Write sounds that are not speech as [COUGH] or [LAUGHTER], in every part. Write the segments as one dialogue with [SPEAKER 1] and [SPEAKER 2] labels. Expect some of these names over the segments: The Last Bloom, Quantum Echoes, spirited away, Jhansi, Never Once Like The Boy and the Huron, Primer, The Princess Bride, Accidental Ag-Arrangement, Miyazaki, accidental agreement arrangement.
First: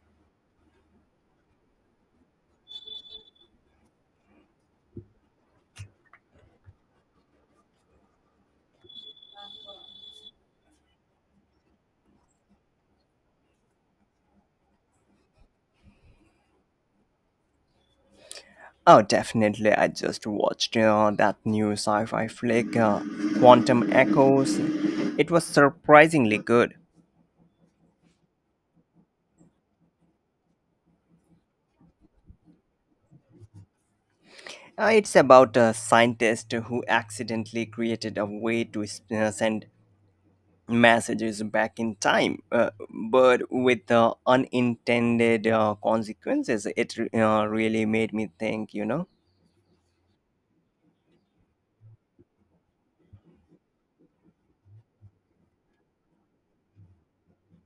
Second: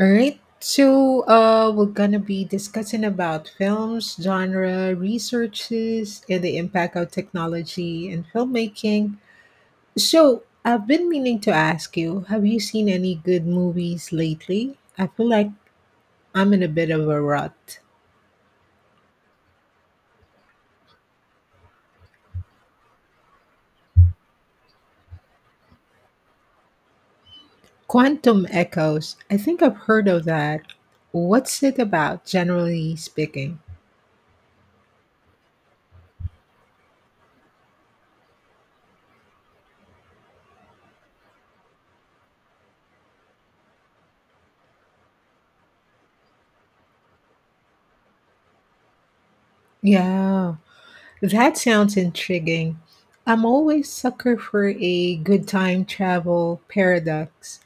[SPEAKER 1] All right. We're gonna be discussing about films, genre, researches, and the impact of technology in filmmaking. So, I've been meaning to ask you, have you seen any good movies lately? I feel like I'm in a bit of a rut.
[SPEAKER 2] Oh, definitely. I just watched that new sci fi flick, Quantum Echoes. It was surprisingly good.
[SPEAKER 1] Quantum Echoes. I think I've heard of that. What's it about, generally speaking?
[SPEAKER 2] It's about a scientist who accidentally created a way to send messages back in time, but with unintended consequences. Really made me think.
[SPEAKER 1] Yeah, that sounds intriguing. I'm always sucker for a good time travel paradox.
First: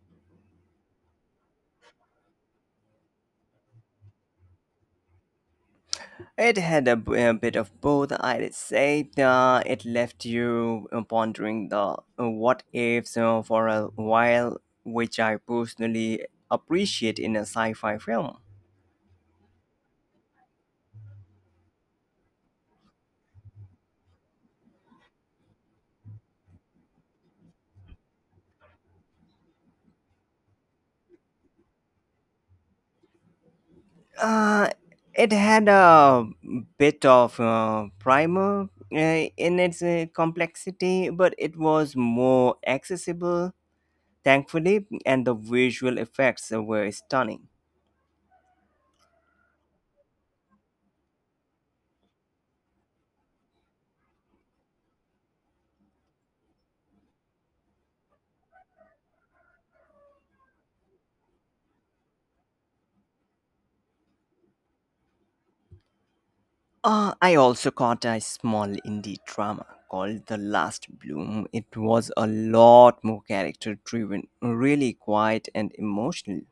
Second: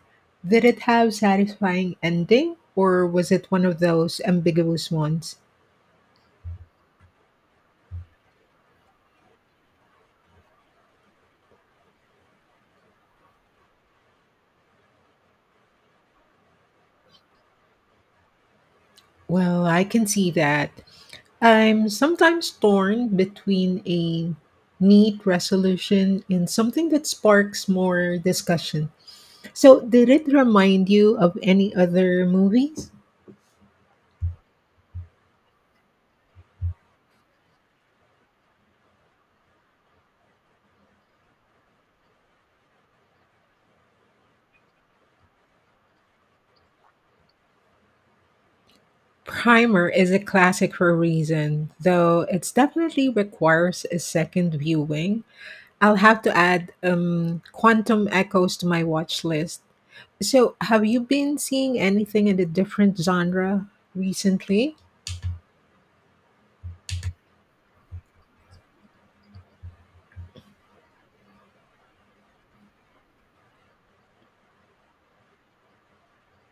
[SPEAKER 1] Did it have satisfying ending or was it one of those ambiguous ones?
[SPEAKER 2] It had a bit of both, I'd say. It left you pondering the what ifs for a while, which I personally appreciate in a sci fi film.
[SPEAKER 1] Well, I can see that. I'm sometimes torn between a neat resolution and something that sparks more discussion. So, did it remind you of any other movies?
[SPEAKER 2] Uh, it had a bit of primer in its complexity, but it was more accessible, thankfully, and the visual effects were stunning.
[SPEAKER 1] Primer is a classic for a reason, though it definitely requires a second viewing. I'll have to add Quantum Echoes to my watch list. So, have you been seeing anything in a different genre recently?
[SPEAKER 2] I also caught a small indie drama called The Last Bloom. It was a lot more character driven, really quiet and emotional.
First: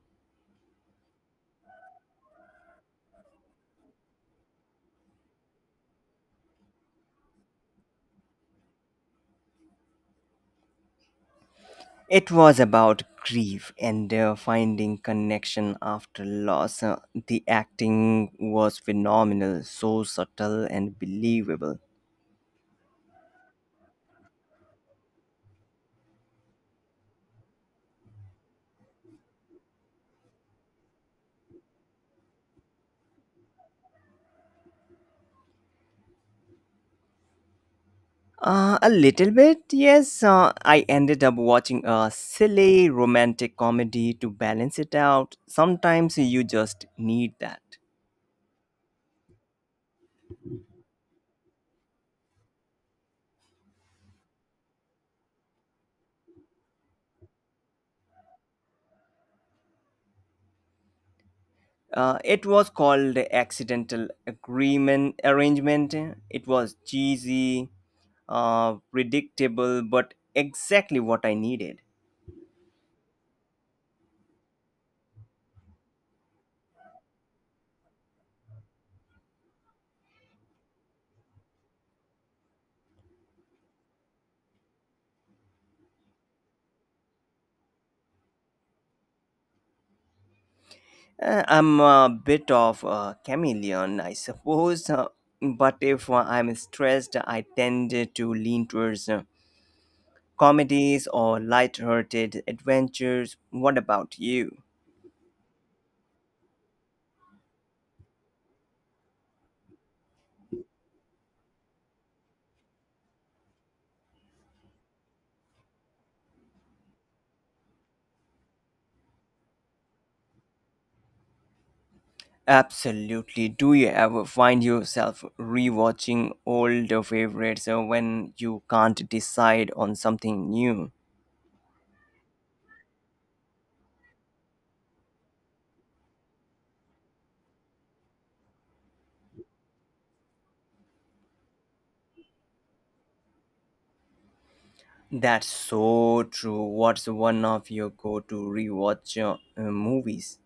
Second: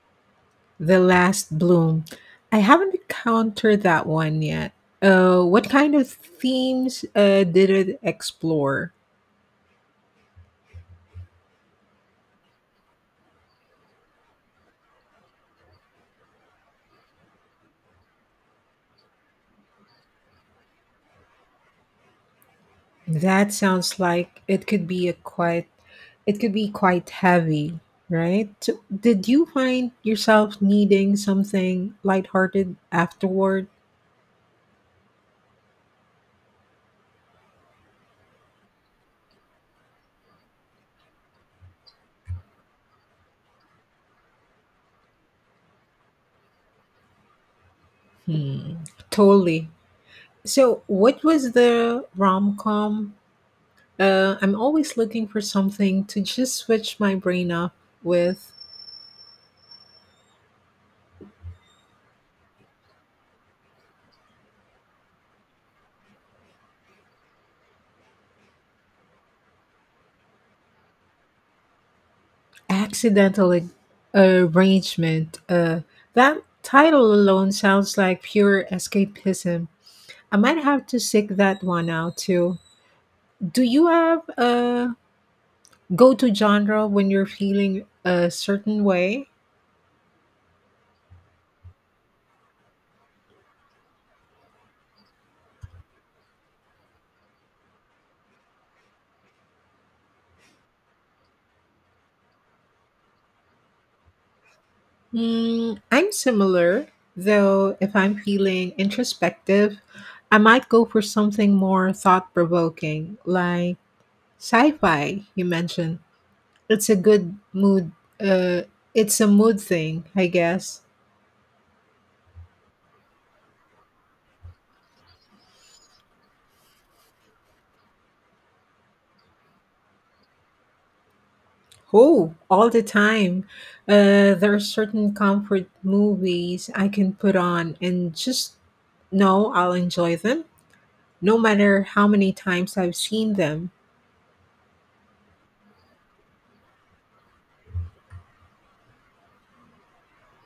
[SPEAKER 1] The Last Bloom. I haven't encountered that one yet. What kind of themes did it explore?
[SPEAKER 2] It was about grief and finding connection after loss. The acting was phenomenal, so subtle and believable.
[SPEAKER 1] That sounds like it could be a quite it could be quite heavy, right? So did you find yourself needing something lighthearted afterward?
[SPEAKER 2] A little bit, yes. I ended up watching a silly romantic comedy to balance it out. Sometimes you just need that.
[SPEAKER 1] Hmm. Totally. So, what was the rom com? I'm always looking for something to just switch my brain off with.
[SPEAKER 2] It was called accidental agreement arrangement. It was cheesy, predictable, but exactly what I needed.
[SPEAKER 1] Accidental Ag- Arrangement. That title alone sounds like pure escapism. I might have to seek that one out too. Do you have a go to genre when you're feeling a certain way?
[SPEAKER 2] I'm a bit of a chameleon, I suppose, but if I'm stressed, I tend to lean towards comedies or light-hearted adventures. What about you?
[SPEAKER 1] Mm, I'm similar, though, if I'm feeling introspective, I might go for something more thought provoking, like sci fi, you mentioned. That's a good mood. Uh, it's a mood thing, I guess.
[SPEAKER 2] Absolutely. Do you ever find yourself rewatching older favorites when you can't decide on something new?
[SPEAKER 1] Oh, all the time. There are certain comfort movies I can put on and just know I'll enjoy them, no matter how many times I've seen them.
[SPEAKER 2] That's so true. What's one of your go-to rewatch movies?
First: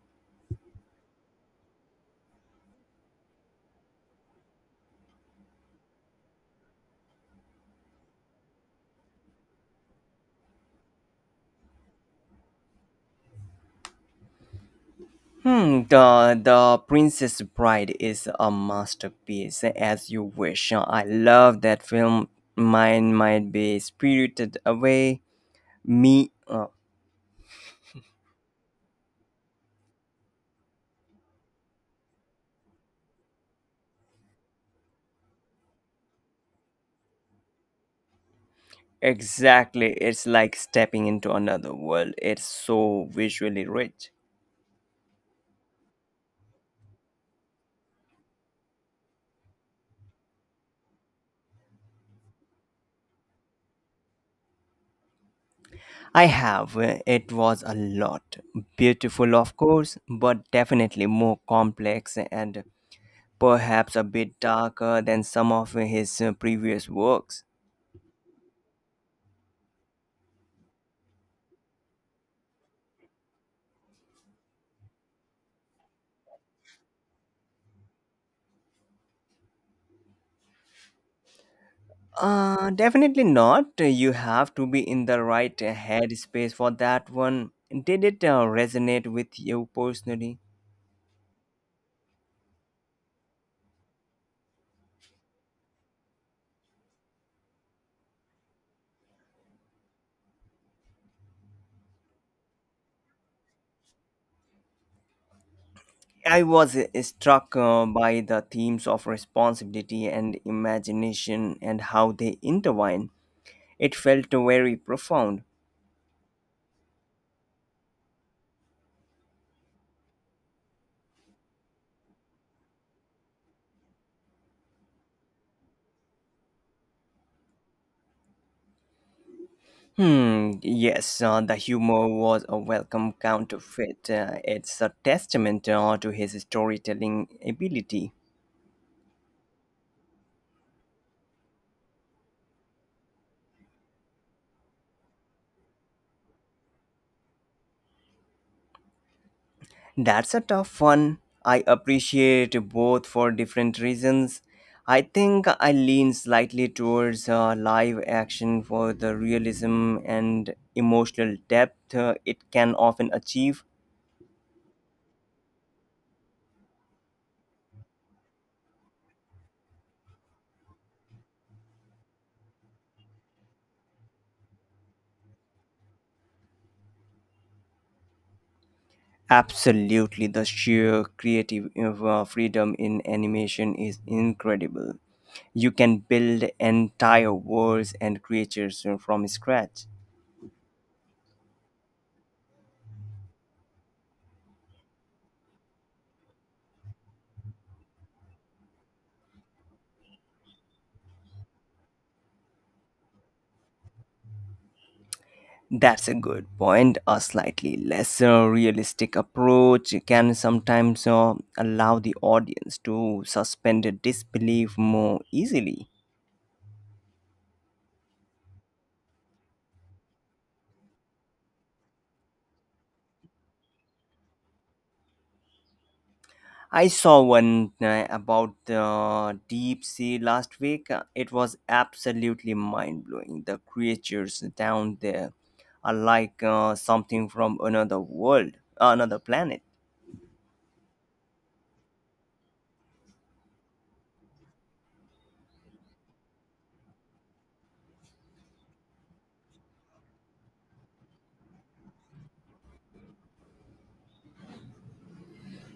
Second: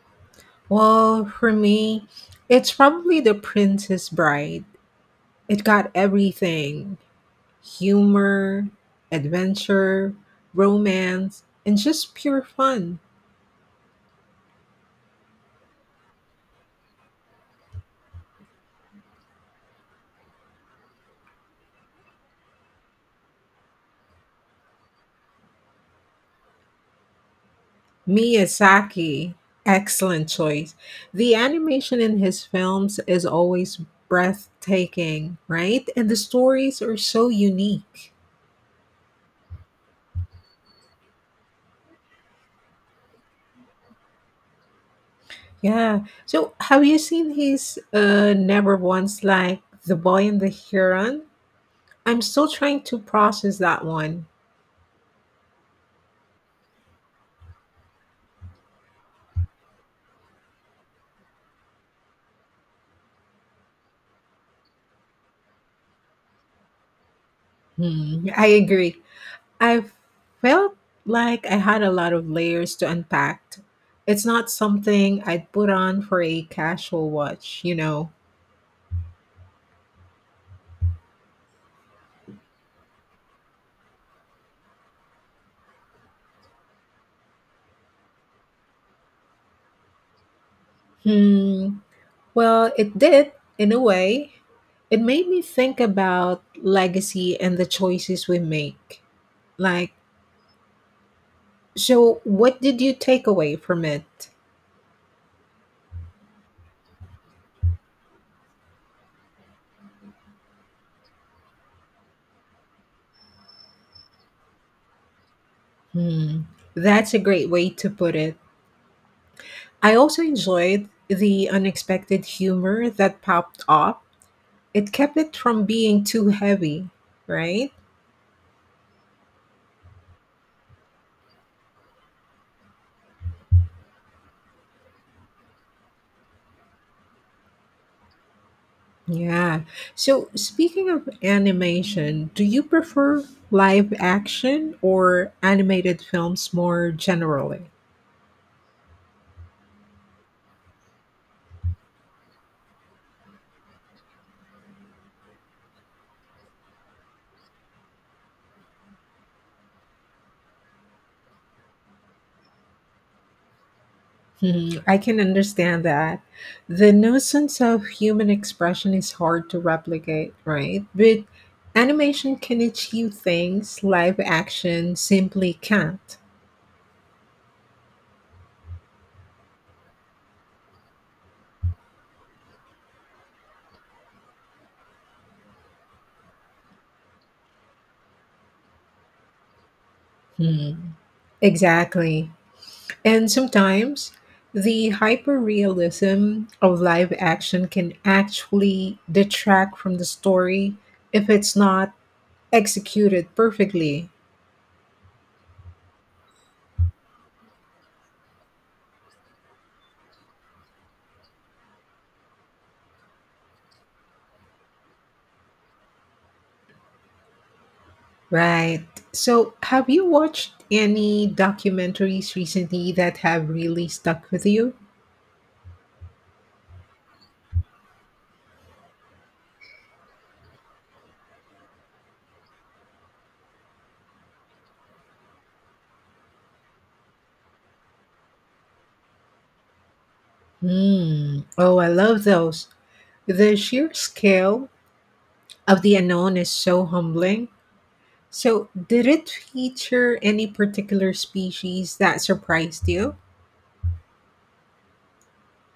[SPEAKER 1] Well, for me, it's probably The Princess Bride. It got everything humor, adventure, romance, and just pure fun.
[SPEAKER 2] Hmm, The Princess Bride is a masterpiece. As you wish. I love that film. Mine might be spirited away. Me.
[SPEAKER 1] Miyazaki, excellent choice. The animation in his films is always breathtaking, right? And the stories are so unique.
[SPEAKER 2] Exactly. It's like stepping into another world. It's so visually rich.
[SPEAKER 1] Yeah. So, have you seen his Never Once Like The Boy and the Huron? I'm still trying to process that one.
[SPEAKER 2] I have. It was a lot. Beautiful, of course, but definitely more complex and perhaps a bit darker than some of his previous works.
[SPEAKER 1] Hmm, I agree. I felt like I had a lot of layers to unpack. It's not something I'd put on for a casual watch.
[SPEAKER 2] Definitely not. You have to be in the right headspace for that one. Did it resonate with you personally?
[SPEAKER 1] Hmm. Well, it did, in a way. It made me think about legacy and the choices we make. Like, so what did you take away from it?
[SPEAKER 2] I was struck by the themes of responsibility and imagination and how they intertwine. It felt very profound.
[SPEAKER 1] Hmm, that's a great way to put it. I also enjoyed the unexpected humor that popped up. It kept it from being too heavy, right?
[SPEAKER 2] Hmm, yes, the humor was a welcome counterfeit. It's a testament to his storytelling ability.
[SPEAKER 1] Yeah. So, speaking of animation, do you prefer live action or animated films more generally?
[SPEAKER 2] That's a tough one. I appreciate both for different reasons. I think I lean slightly towards live action for the realism and emotional depth it can often achieve.
[SPEAKER 1] Mhm, I can understand that. The notions of human expression is hard to replicate, right? But animation can achieve things live action simply can't.
[SPEAKER 2] Absolutely, the sheer creative freedom in animation is incredible. You can build entire worlds and creatures from scratch.
[SPEAKER 1] Mhm. Exactly. And sometimes the hyperrealism of live action can actually detract from the story if it's not executed perfectly.
[SPEAKER 2] That's a good point. A slightly less realistic approach can sometimes allow the audience to suspend disbelief more easily.
[SPEAKER 1] Right. So, have you watched any documentaries recently that have really stuck with you?
[SPEAKER 2] I saw one about the deep sea last week. It was absolutely mind blowing. The creatures down there are like something from another world, another planet.
[SPEAKER 1] Hmm. Oh, I love those. The sheer scale of the unknown is so humbling. So, did it feature any particular species that surprised you?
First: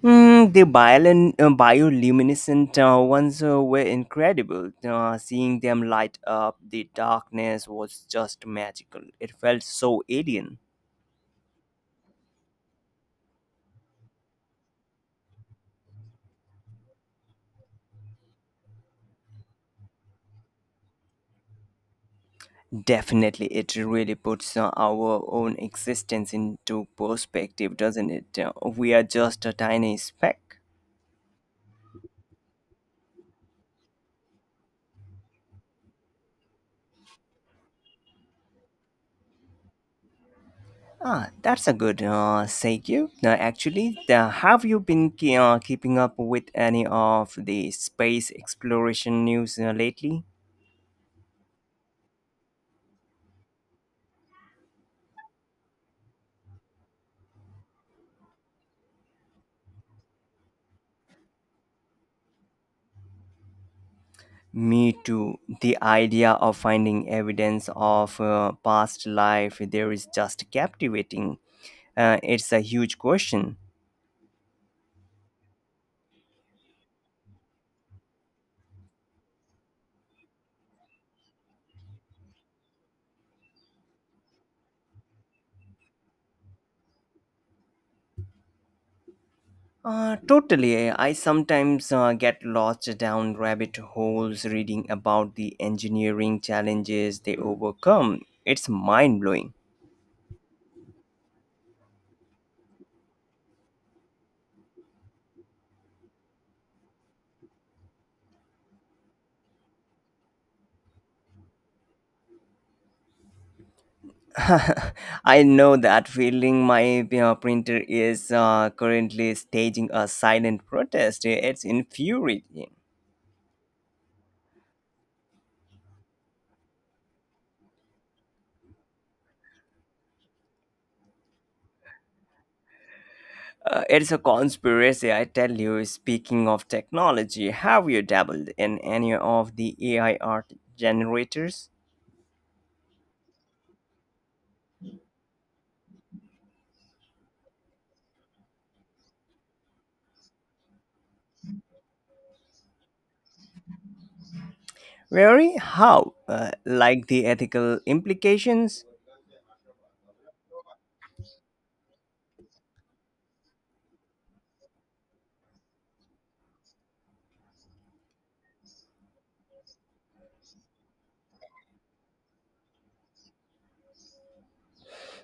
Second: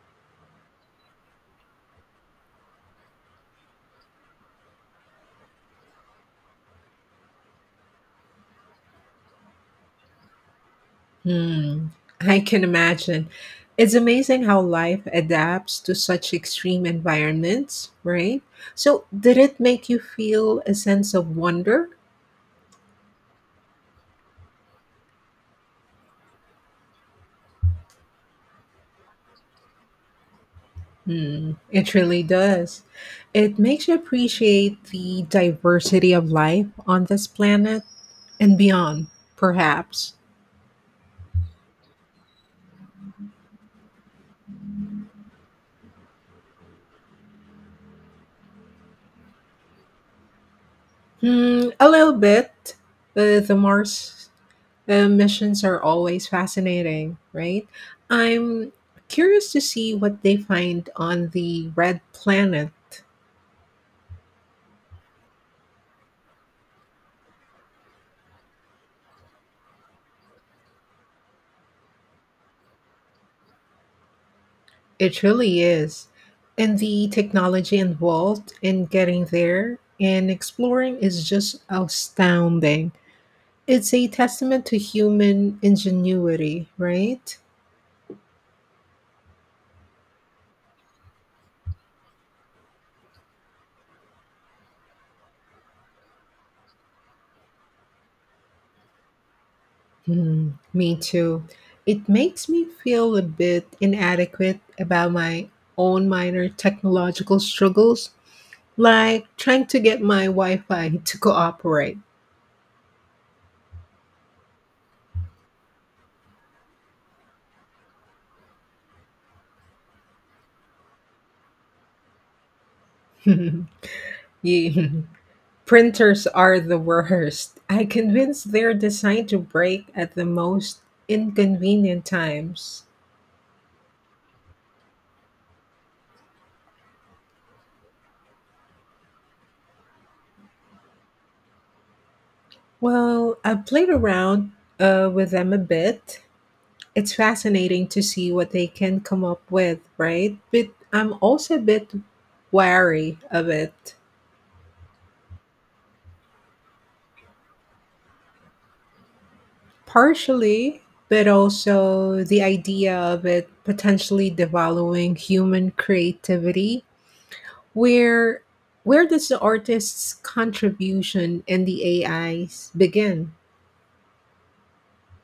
[SPEAKER 2] Mm, the bioluminescent ones were incredible. Seeing them light up the darkness was just magical. It felt so alien.
[SPEAKER 1] Hmm. I can imagine. It's amazing how life adapts to such extreme environments, right? So, did it make you feel a sense of wonder?
[SPEAKER 2] Definitely, it really puts our own existence into perspective, doesn't it? We are just a tiny speck.
[SPEAKER 1] Hmm, it really does. It makes you appreciate the diversity of life on this planet and beyond, perhaps.
[SPEAKER 2] Ah, that's a good segue. Actually, have you been keeping up with any of the space exploration news lately?
[SPEAKER 1] Hmm, a little bit. The Mars missions are always fascinating, right? I'm curious to see what they find on the red planet.
[SPEAKER 2] Me too. The idea of finding evidence of past life there is just captivating. It's a huge question.
[SPEAKER 1] It really is. And the technology involved in getting there and exploring is just astounding. It's a testament to human ingenuity, right?
[SPEAKER 2] Totally. I sometimes get lost down rabbit holes reading about the engineering challenges they overcome. It's mind blowing.
[SPEAKER 1] Hmm, me too. It makes me feel a bit inadequate about my own minor technological struggles, like trying to get my Wi Fi to cooperate. [LAUGHS]
[SPEAKER 2] [LAUGHS] I know that feeling. My printer is currently staging a silent protest. It's infuriating.
[SPEAKER 1] Yeah. Printers are the worst. I convinced they're designed to break at the most inconvenient times.
[SPEAKER 2] It's a conspiracy, I tell you. Speaking of technology, have you dabbled in any of the AI art generators?
[SPEAKER 1] Well, I played around with them a bit, it's fascinating to see what they can come up with, right? But I'm also a bit wary of it,
[SPEAKER 2] Really? How? Like the ethical implications?
[SPEAKER 1] partially, but also the idea of it potentially devaluing human creativity. Where where does the artist's contribution and the AI's begin?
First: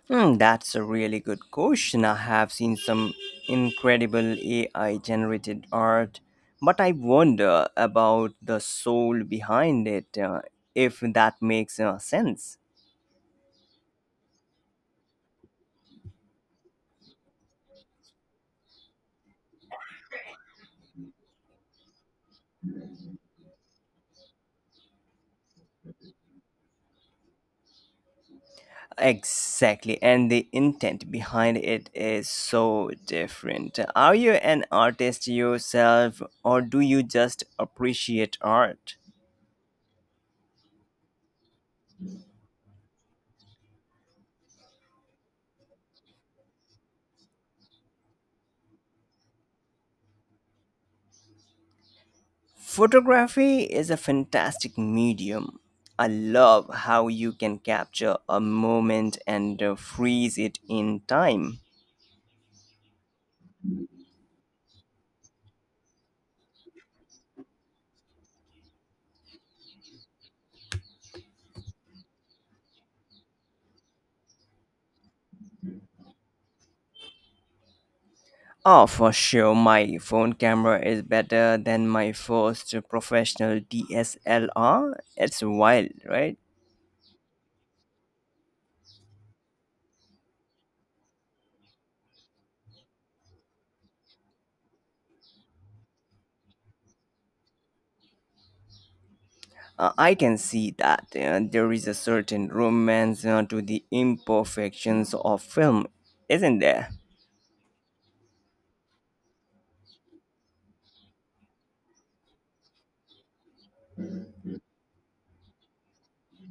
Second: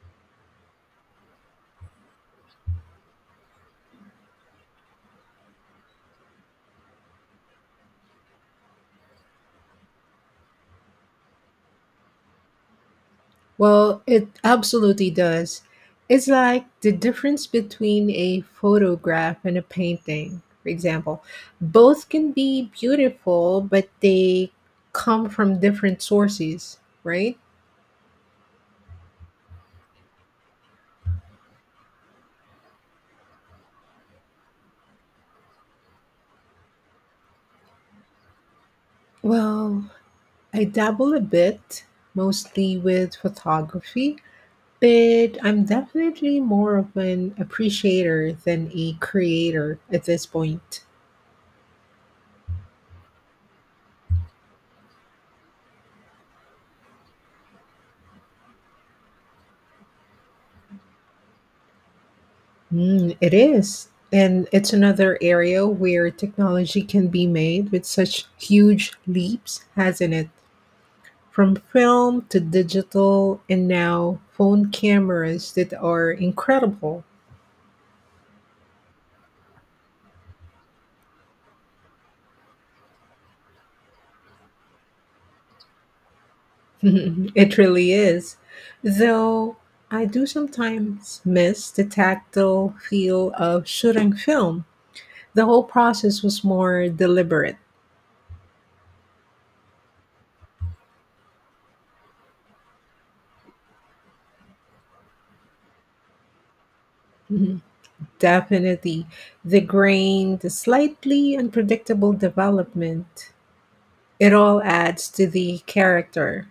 [SPEAKER 2] Hmm, that's a really good question. I have seen some incredible AI generated art, but I wonder about the soul behind it, if that makes sense.
[SPEAKER 1] Well, it absolutely does. It's like the difference between a photograph and a painting, for example. Both can be beautiful, but they come from different sources, right?
[SPEAKER 2] Exactly, and the intent behind it is so different. Are you an artist yourself, or do you just appreciate art?
[SPEAKER 1] Well, I dabble a bit, mostly with photography, but I'm definitely more of an appreciator than a creator at this point.
[SPEAKER 2] Photography is a fantastic medium. I love how you can capture a moment and freeze it in time.
[SPEAKER 1] Mm, it is. And it's another area where technology can be made with such huge leaps, hasn't it? From film to digital, and now phone cameras that are incredible.
[SPEAKER 2] Oh, for sure, my phone camera is better than my first professional DSLR. It's wild, right?
[SPEAKER 1] [LAUGHS] It really is. Though I do sometimes miss the tactile feel of shooting film. The whole process was more deliberate.
[SPEAKER 2] I can see that there is a certain romance to the imperfections of film, isn't there?
[SPEAKER 1] [LAUGHS] Definitely. The grain, the slightly unpredictable development, it all adds to the character.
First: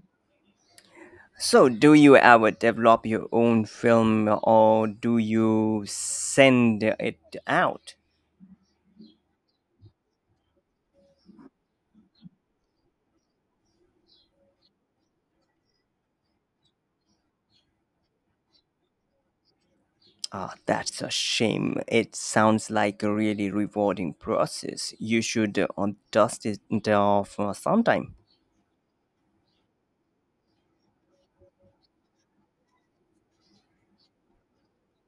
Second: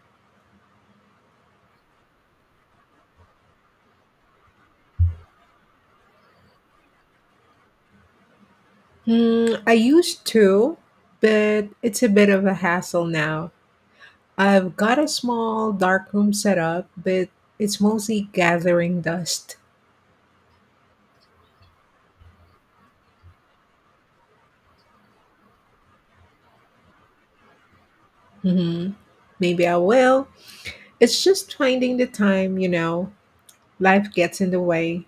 [SPEAKER 2] So, do you ever develop your own film or do you send it out?
[SPEAKER 1] Hmm, I used to, but it's a bit of a hassle now. I've got a small dark room set up, but it's mostly gathering dust.
[SPEAKER 2] Ah, that's a shame. It sounds like a really rewarding process. You should dust it off sometime.
[SPEAKER 1] Hmm. Maybe I will. It's just finding the time, you know. Life gets in the way.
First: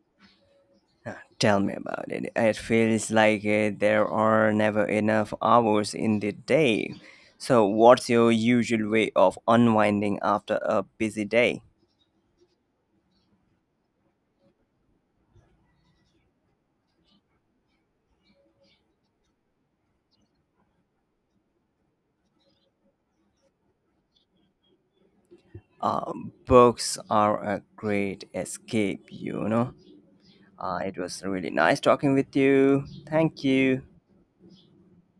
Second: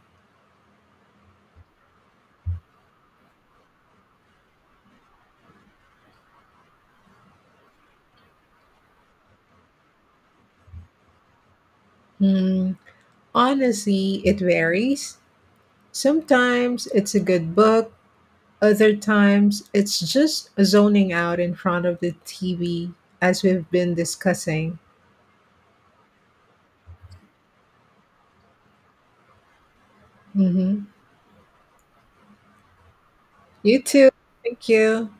[SPEAKER 2] Tell me about it. It feels like there are never enough hours in the day. So, what's your usual way of unwinding after a busy day?
[SPEAKER 1] Hmm. Honestly, it varies. Sometimes it's a good book. Other times, it's just zoning out in front of the TV, as we've been discussing.
[SPEAKER 2] Uh, Books are a great escape, you know.
[SPEAKER 1] Hmm.
[SPEAKER 2] It was really nice talking with you. Thank
[SPEAKER 1] You
[SPEAKER 2] you.
[SPEAKER 1] too. Thank you.